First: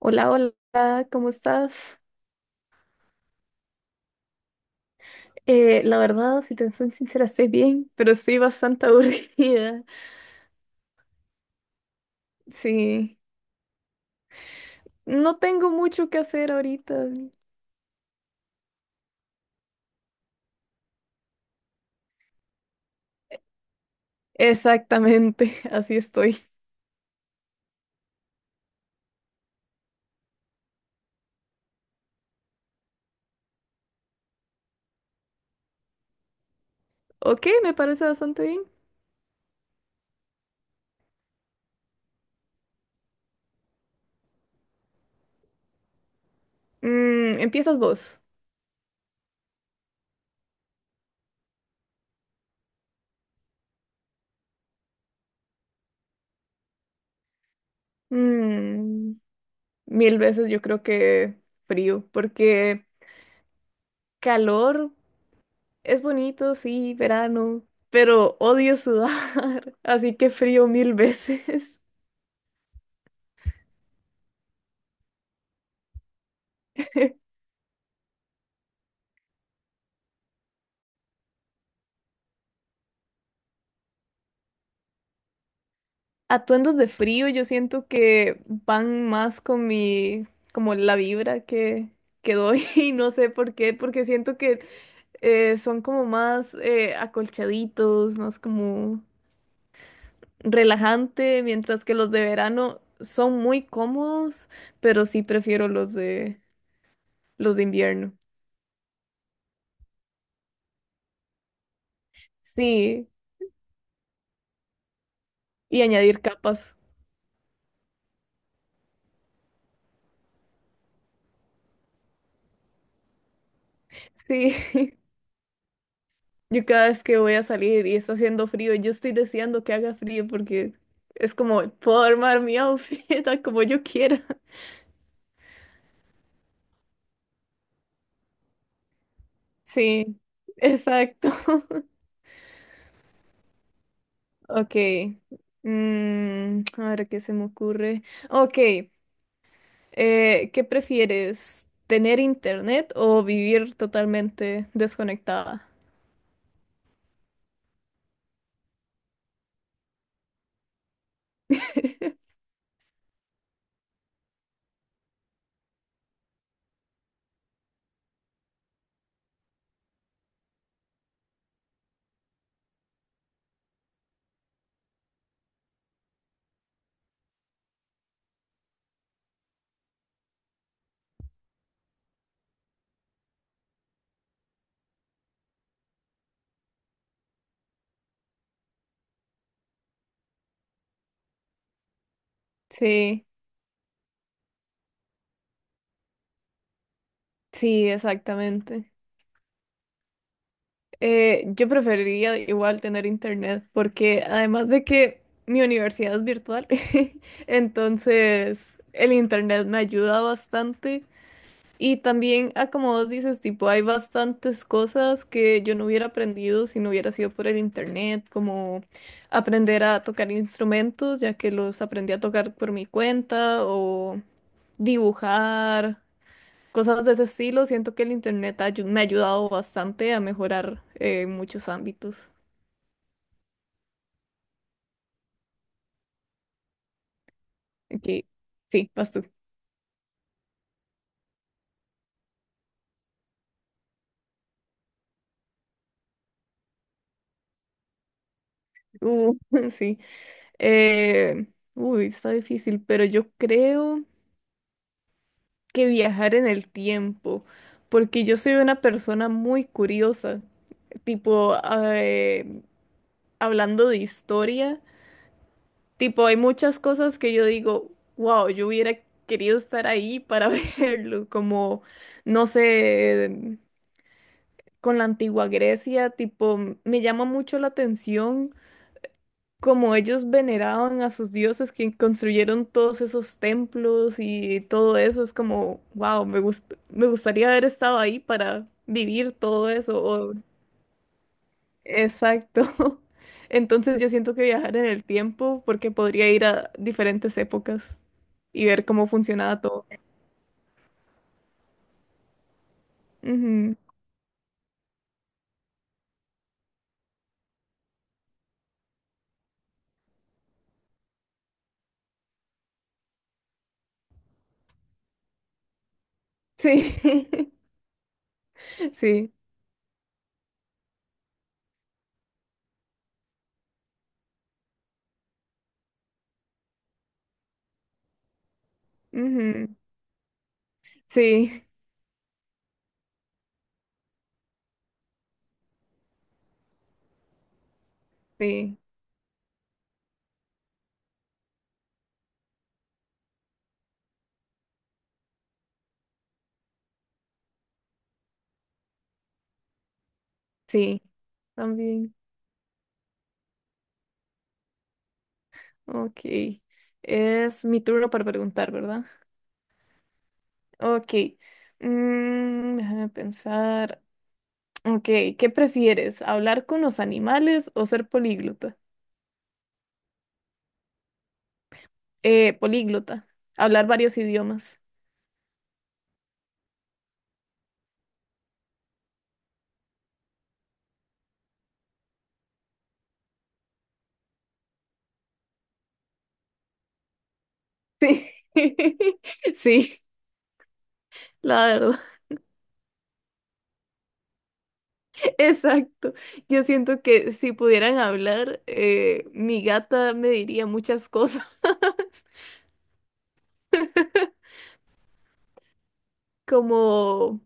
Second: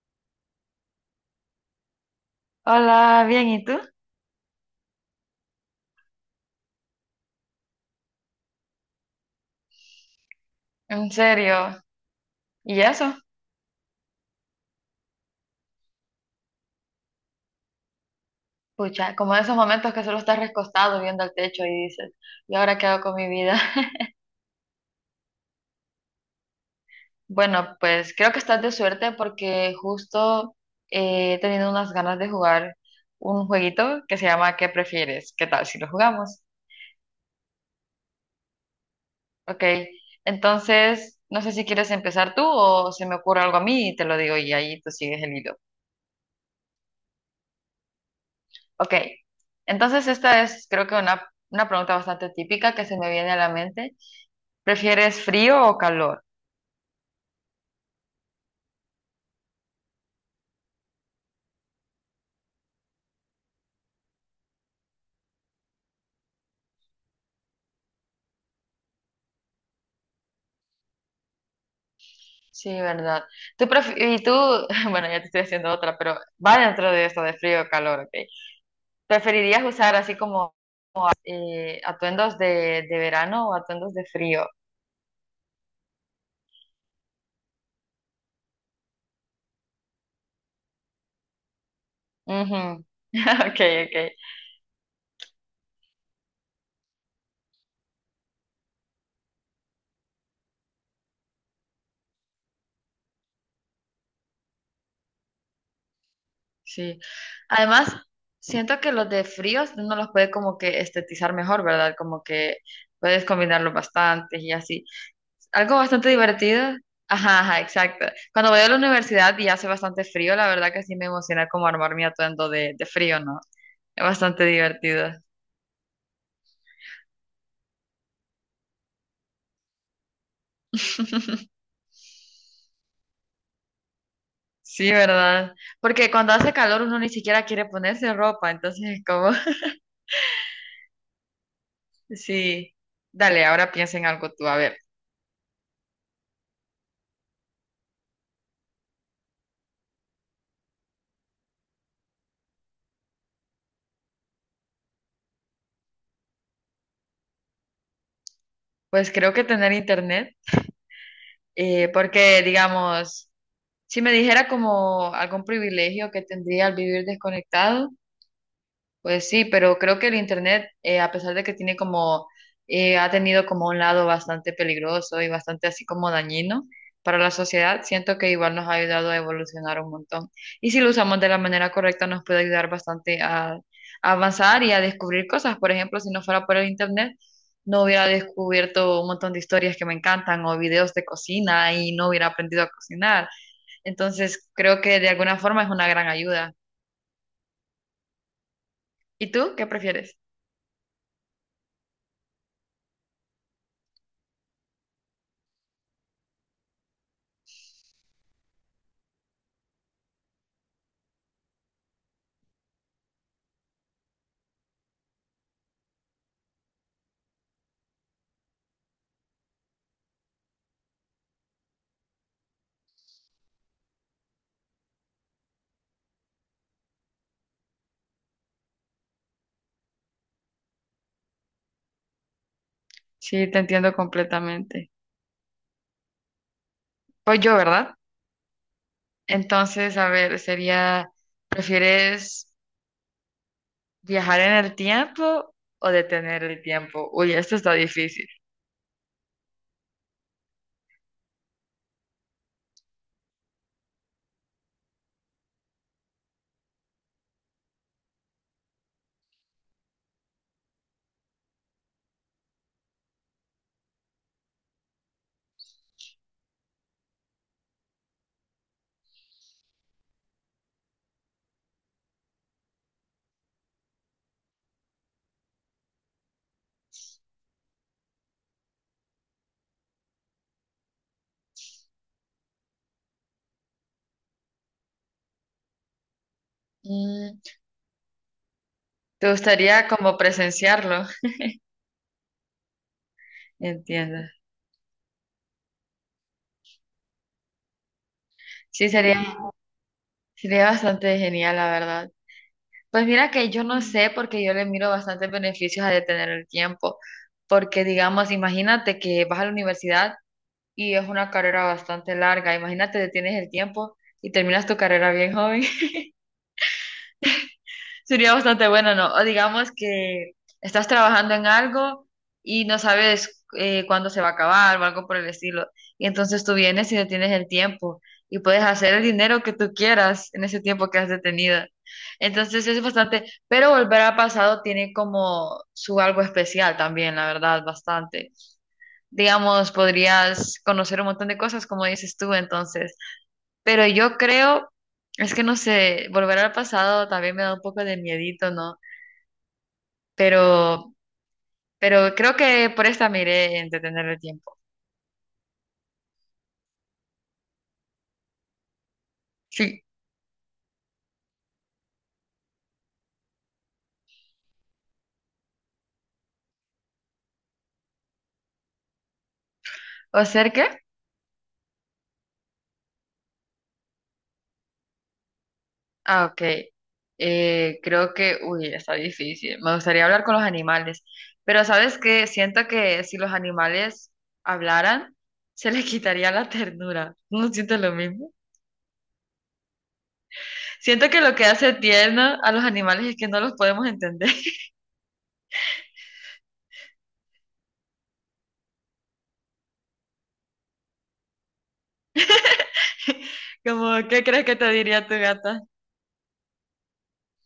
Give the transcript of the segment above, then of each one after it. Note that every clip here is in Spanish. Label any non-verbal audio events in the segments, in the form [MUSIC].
Hola, hola, ¿cómo estás? Hola, bien, ¿y tú? La verdad, si te soy sincera, estoy bien, pero estoy bastante [LAUGHS] aburrida. ¿En serio? ¿Y eso? Sí, no tengo mucho que hacer ahorita. Pucha, como esos momentos que solo estás recostado viendo al techo y dices, ¿y ahora qué hago con mi vida? [LAUGHS] Exactamente, [LAUGHS] así estoy. Bueno, pues creo que estás de suerte porque justo he tenido unas ganas de jugar un jueguito que se llama ¿Qué prefieres? ¿Qué tal si lo jugamos? Ok, me parece bastante bien. Ok, entonces no sé si quieres empezar tú o se me ocurre algo a mí y te lo digo y ahí tú sigues el hilo. Empiezas vos. Ok, entonces esta es creo que una pregunta bastante típica que se me viene a la mente. ¿Prefieres frío o calor? Mm, Mil veces yo creo que frío, porque calor es bonito, sí, verano, pero odio sudar, [LAUGHS] así que frío mil veces. Sí, verdad. Y tú, [LAUGHS] bueno, ya te estoy haciendo otra, pero va dentro de esto de frío o calor, ¿ok? ¿Preferirías usar así como atuendos de verano o atuendos de frío? Atuendos de frío, yo siento que van más con mi, como la vibra que doy [LAUGHS] Ujú. y no sé [LAUGHS] por Ok, qué, ok. porque siento que son como más acolchaditos, más como relajante, mientras que los de verano son muy cómodos, pero sí prefiero los de Sí. los de Además, invierno. siento que los de fríos uno los puede como que estetizar mejor, ¿verdad? Como que Sí, puedes combinarlos bastante y así. Algo y bastante añadir divertido. capas. Ajá, ajá, exacto. Cuando voy a la universidad y hace bastante frío, la verdad que sí me emociona como armar mi atuendo de frío, ¿no? Es bastante Sí. [LAUGHS] divertido. Yo cada vez que voy a salir y está haciendo frío, yo estoy deseando que haga frío porque es como [LAUGHS] puedo armar mi [LAUGHS] outfit a como yo quiera. Sí, ¿verdad? Porque cuando hace calor uno ni siquiera quiere ponerse ropa, entonces es como, [LAUGHS] Sí, exacto. [LAUGHS] sí, dale, ahora piensa en algo tú, a Ok. ver, A ver qué se me ocurre. Ok. ¿Qué prefieres? ¿Tener internet o vivir totalmente desconectada? pues creo que tener internet, [LAUGHS] porque digamos, si me dijera como algún privilegio que tendría al vivir desconectado, pues sí, pero creo que el internet, a pesar de que tiene como, ha tenido como un lado bastante peligroso y bastante así como dañino para la sociedad, siento que igual nos ha ayudado a evolucionar un montón. Y si lo usamos de la manera correcta, nos puede ayudar bastante a avanzar y a descubrir cosas. Por ejemplo, si no fuera por el internet, no hubiera descubierto un montón de historias que me encantan o videos de cocina y no hubiera aprendido a Sí, cocinar. Entonces, creo que de alguna forma es una gran ayuda. sí, exactamente. ¿Y tú qué prefieres? Yo preferiría igual tener internet porque además de que mi universidad es virtual, [LAUGHS] entonces el internet me ayuda bastante y también, ah, como vos dices, tipo, hay bastantes cosas que yo no hubiera aprendido si no hubiera sido por el internet, como aprender a tocar instrumentos, ya que los aprendí a tocar por mi cuenta o dibujar cosas de ese estilo. Siento que el internet me ha ayudado bastante a mejorar en muchos ámbitos. Sí, te entiendo completamente. Pues yo, ¿verdad? Aquí, sí, vas tú. Entonces, a ver, sería, ¿prefieres viajar en el tiempo o detener el tiempo? Uy, esto está difícil. Uh, [LAUGHS] sí. Eh, Uy, está difícil, pero yo creo que viajar en el tiempo, porque yo soy una persona muy curiosa. Tipo, eh, hablando de historia, tipo, hay muchas cosas que yo digo, wow, yo hubiera querido estar ahí para [LAUGHS] verlo, como, no sé, con la antigua Grecia, tipo, me llama mucho la atención cómo ellos veneraban a sus dioses que construyeron todos esos templos y todo eso. Es como, wow, me Mm, gustaría haber estado ahí para ¿te vivir todo gustaría eso. como presenciarlo? Exacto. [LAUGHS] Entonces yo Entiendo. siento que viajar en el tiempo porque podría ir a diferentes épocas y ver Sí, cómo sería, funcionaba todo. sería bastante genial, la verdad. Pues mira que yo Ujú. no sé porque yo le miro bastantes beneficios a detener el tiempo, porque digamos, imagínate que vas a la universidad. Y es una carrera bastante larga. Imagínate, detienes el tiempo y terminas tu carrera bien joven. [LAUGHS] Sí, Sería bastante [LAUGHS] bueno, ¿no? O sí, digamos que estás trabajando en algo y no sabes cuándo se va a acabar o algo por el estilo. Y entonces tú vienes y detienes el tiempo y puedes hacer el dinero que ujú. tú quieras en ese tiempo que has detenido. Sí, Entonces es bastante, pero volver al pasado tiene como su algo especial también, la verdad, bastante. sí, Digamos, podrías conocer un montón de cosas, como dices tú, entonces. Pero yo creo, es que no sé, volver al pasado también me da un poco de miedito, ¿no? Pero, sí, pero también. creo que por esta me iré en detener el tiempo. Ok. Es mi turno para preguntar, ¿verdad? Sí. Ok. Déjame pensar. Ok, ¿qué prefieres? ¿Hablar con los animales o ser políglota? ¿O ser qué? Políglota. Hablar varios idiomas. Ah, ok. Creo que, uy, está difícil. Me gustaría hablar con los animales. Pero ¿sabes qué? Siento que si los animales hablaran, se les quitaría la ternura. ¿No siento lo Sí. mismo? [LAUGHS] Sí, Siento que lo que la hace verdad. tierno a los animales es que no los podemos entender. [LAUGHS] Exacto. Yo siento que si pudieran hablar, mi gata me diría muchas cosas. [LAUGHS] [LAUGHS] Como, ¿qué crees que te diría tu gata? Como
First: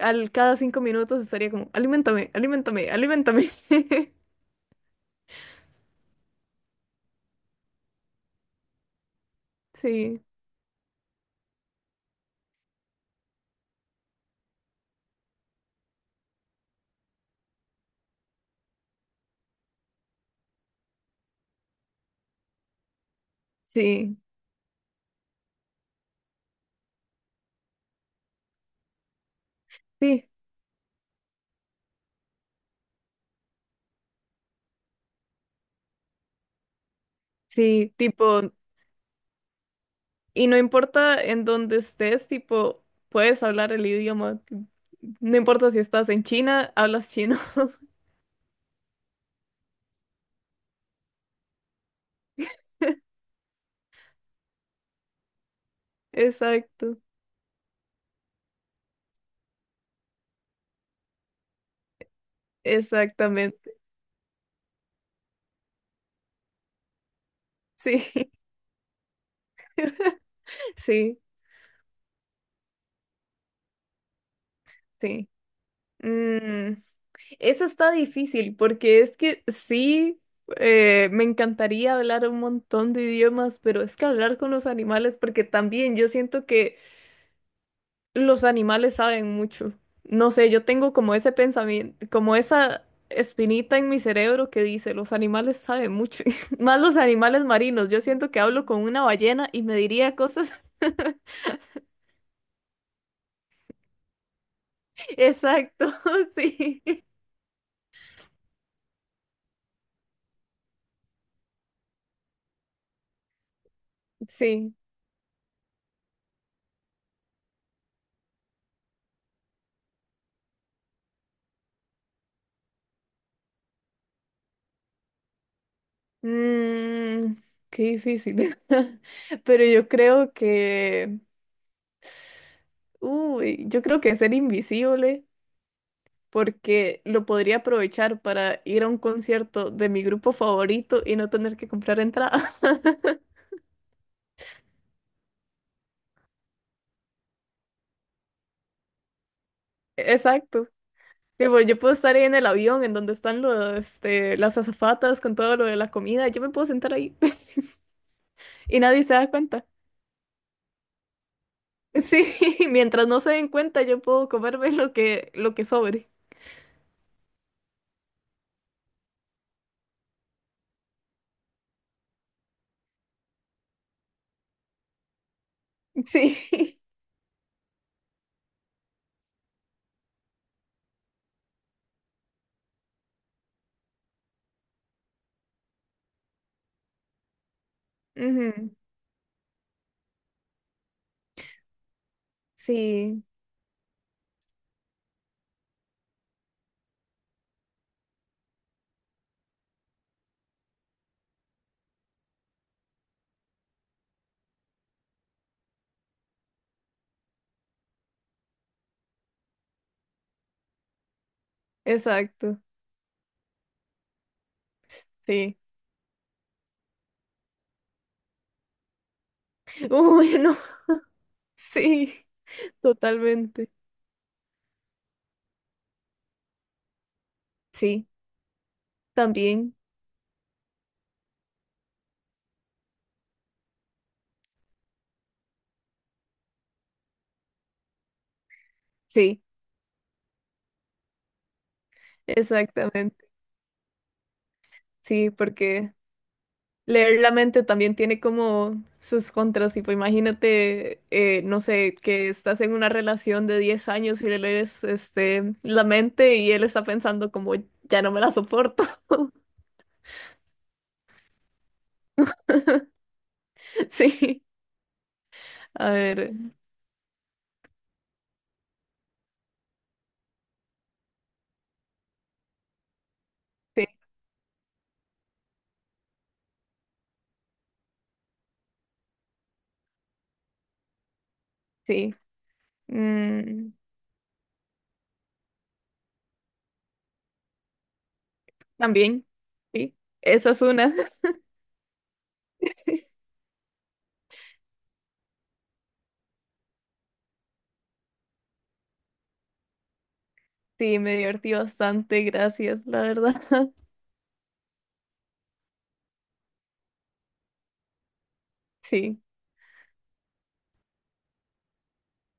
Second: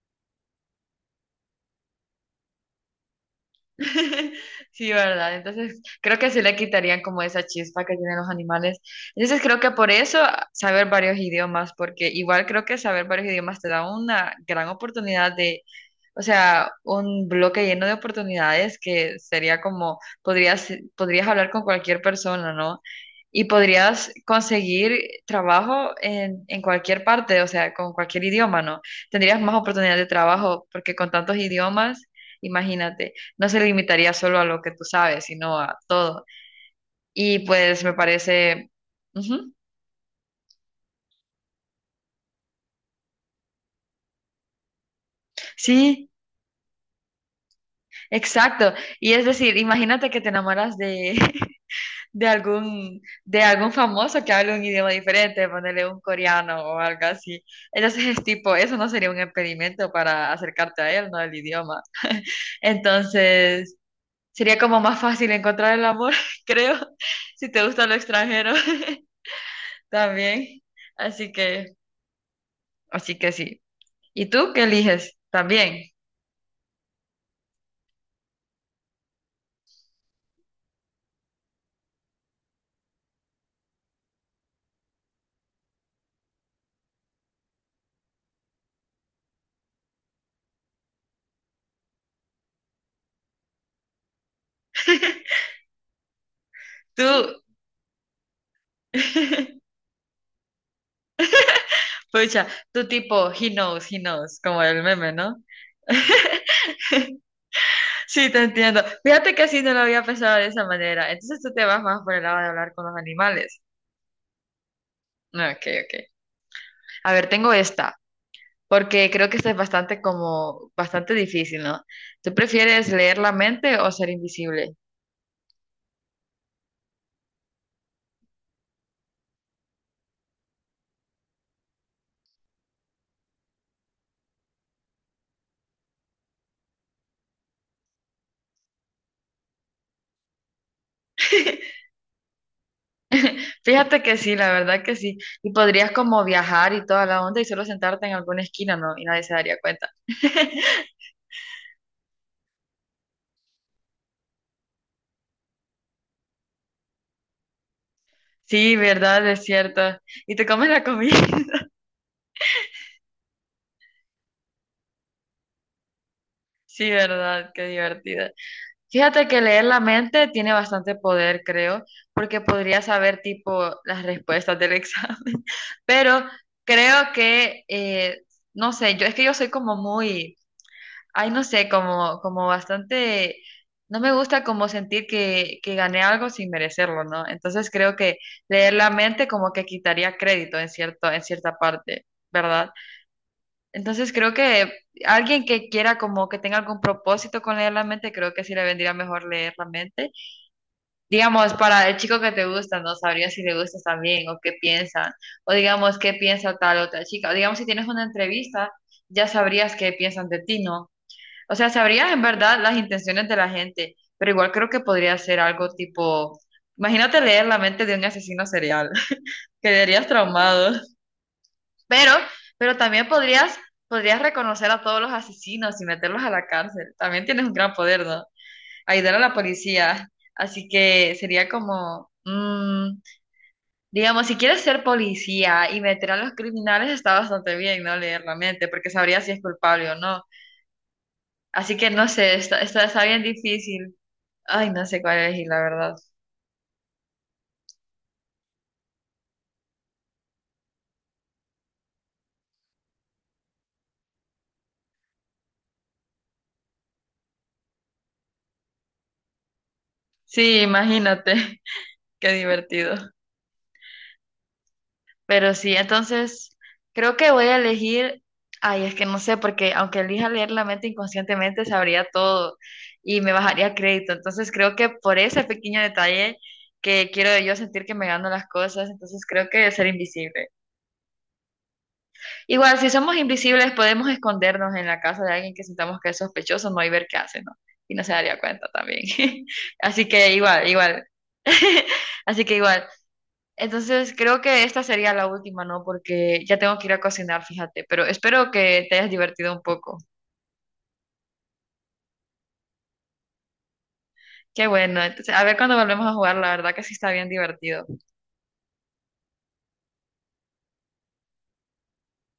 al cada 5 minutos estaría como, alimentame, alimentame, alimentame. [LAUGHS] [LAUGHS] Sí, ¿verdad? Entonces, creo que se le quitarían como esa chispa que tienen los animales. Entonces, creo que por eso Sí, saber varios idiomas, porque igual creo que saber varios idiomas te da una gran oportunidad de, o sea, un bloque lleno de oportunidades que sería como, podrías, podrías hablar con cualquier persona, ¿no? Y podrías sí, conseguir trabajo en cualquier parte, o sea, con cualquier idioma, ¿no? Tendrías más oportunidades de sí, trabajo porque con tantos idiomas, imagínate, no se limitaría solo a lo que tú sabes, sino a todo. Y pues me sí, tipo, parece... Ujú, y no importa en dónde estés, tipo, puedes hablar el idioma. No importa si estás sí, en China, hablas chino. [LAUGHS] exacto. Y es decir, imagínate que te enamoras de, [LAUGHS] de algún famoso que hable un idioma diferente, ponerle un coreano o Exacto, algo así. Entonces es tipo, eso no sería un impedimento para acercarte a él, ¿no? El idioma. [LAUGHS] exactamente. Entonces sería como más fácil encontrar el amor, [LAUGHS] creo, si te gusta lo Sí, extranjero [LAUGHS] también. [LAUGHS] sí, Así que, así que sí. ¿Y tú qué eliges? sí. También. Mm, Eso está difícil porque es que sí, me encantaría hablar un montón de idiomas, pero es que hablar con los animales, porque también yo siento que los animales saben mucho. No sé, yo tengo como ese pensamiento, como esa espinita en mi cerebro que dice, los animales saben mucho, [LAUGHS] más los Tú, animales marinos. Yo siento que hablo con una ballena y [LAUGHS] me diría cosas. [LAUGHS] pucha, tú tipo, he knows, como el meme, ¿no? Exacto, [LAUGHS] sí. Sí, te entiendo. Fíjate que así no lo había pensado de esa manera. Entonces tú te vas más por el lado de hablar con los animales. Sí. Ah, ok, ok. A ver, tengo esta, porque creo que esta es bastante como, bastante difícil, ¿no? ¿Tú prefieres leer la mente o ser invisible? Mm, Qué difícil. [LAUGHS] Pero yo creo que, uy, yo creo que ser invisible, porque lo podría aprovechar para ir a un concierto de mi grupo favorito y no tener que [LAUGHS] comprar entrada. [LAUGHS] Fíjate que sí, la verdad que sí. Y podrías como viajar y toda la onda y solo sentarte en alguna esquina, ¿no? Y nadie se daría cuenta. Exacto. [LAUGHS] Tipo, yo puedo estar ahí en el avión en donde están las azafatas con todo lo de la comida. Yo me puedo sentar ahí [LAUGHS] Sí, y nadie se verdad, da es cuenta. cierto. Y te comes la comida. [LAUGHS] Sí, [LAUGHS] mientras no se den cuenta, yo puedo comerme lo que sobre. Sí, verdad, qué divertido. Fíjate que leer la mente tiene bastante poder, creo, porque podría saber tipo las respuestas del examen, [LAUGHS] pero Sí. creo que, no sé, yo es que yo soy como muy, ay, no sé, como, como bastante, no me gusta como sentir que gané algo sin merecerlo, ¿no? Entonces creo que [LAUGHS] Ujú. leer la mente como que quitaría crédito en cierto, en cierta parte, ¿verdad? Sí, Entonces creo que alguien que quiera como que tenga algún propósito con leer la mente, creo que sí le vendría mejor leer la mente. Digamos, para el chico que te gusta, no sabría si le gustas también o qué piensan, o digamos qué piensa tal otra chica. O digamos, si tienes una entrevista, ya sabrías qué piensan de ti, ¿no? O sea, sabrías en verdad exacto. las intenciones de la gente, pero igual creo que podría ser Sí. algo tipo, imagínate leer la mente de un asesino serial, [LAUGHS] [LAUGHS] quedarías Uy, no. traumado. Pero, Sí, pero también podrías, totalmente. podrías reconocer a todos los asesinos y meterlos a la cárcel. También tienes un gran poder, Sí, ¿no? Ayudar a la también. policía. Así que sería como, mm, digamos, si quieres ser policía y meter a los criminales, está bastante bien, ¿no? Leer la mente, porque sabrías si es Sí, culpable o no. Así que no sé, está, está, está bien exactamente. difícil. Ay, no sé cuál Sí, elegir, la porque verdad. leer la mente también tiene como sus contras. Tipo, imagínate, no sé, que estás en una relación de 10 años y le lees la mente y él está pensando como, ya no me la soporto. [LAUGHS] Sí, imagínate, [LAUGHS] qué divertido. Sí, Pero sí, a ver, entonces creo que voy a elegir, ay, es que no sé, porque aunque elija leer la mente inconscientemente, sabría todo y me bajaría sí, crédito. Entonces creo que por ese pequeño detalle que quiero yo sentir que me gano las cosas, entonces creo que ser invisible. sí. Igual, si somos invisibles, Mm, podemos escondernos en la casa de alguien que sintamos que es sospechoso, no y ver qué hace, ¿no? Y no se daría cuenta también. También, [LAUGHS] sí. Así que Esa es igual, una. igual. [LAUGHS] [LAUGHS] Así que igual. Entonces creo que esta sería la última, ¿no? Porque ya tengo que ir a cocinar, fíjate, pero espero que te hayas divertido un poco. Sí, me divertí bastante, gracias, la verdad. [LAUGHS] Qué bueno, entonces a ver cuando volvemos a jugar, la verdad que sí está bien divertido. Sí.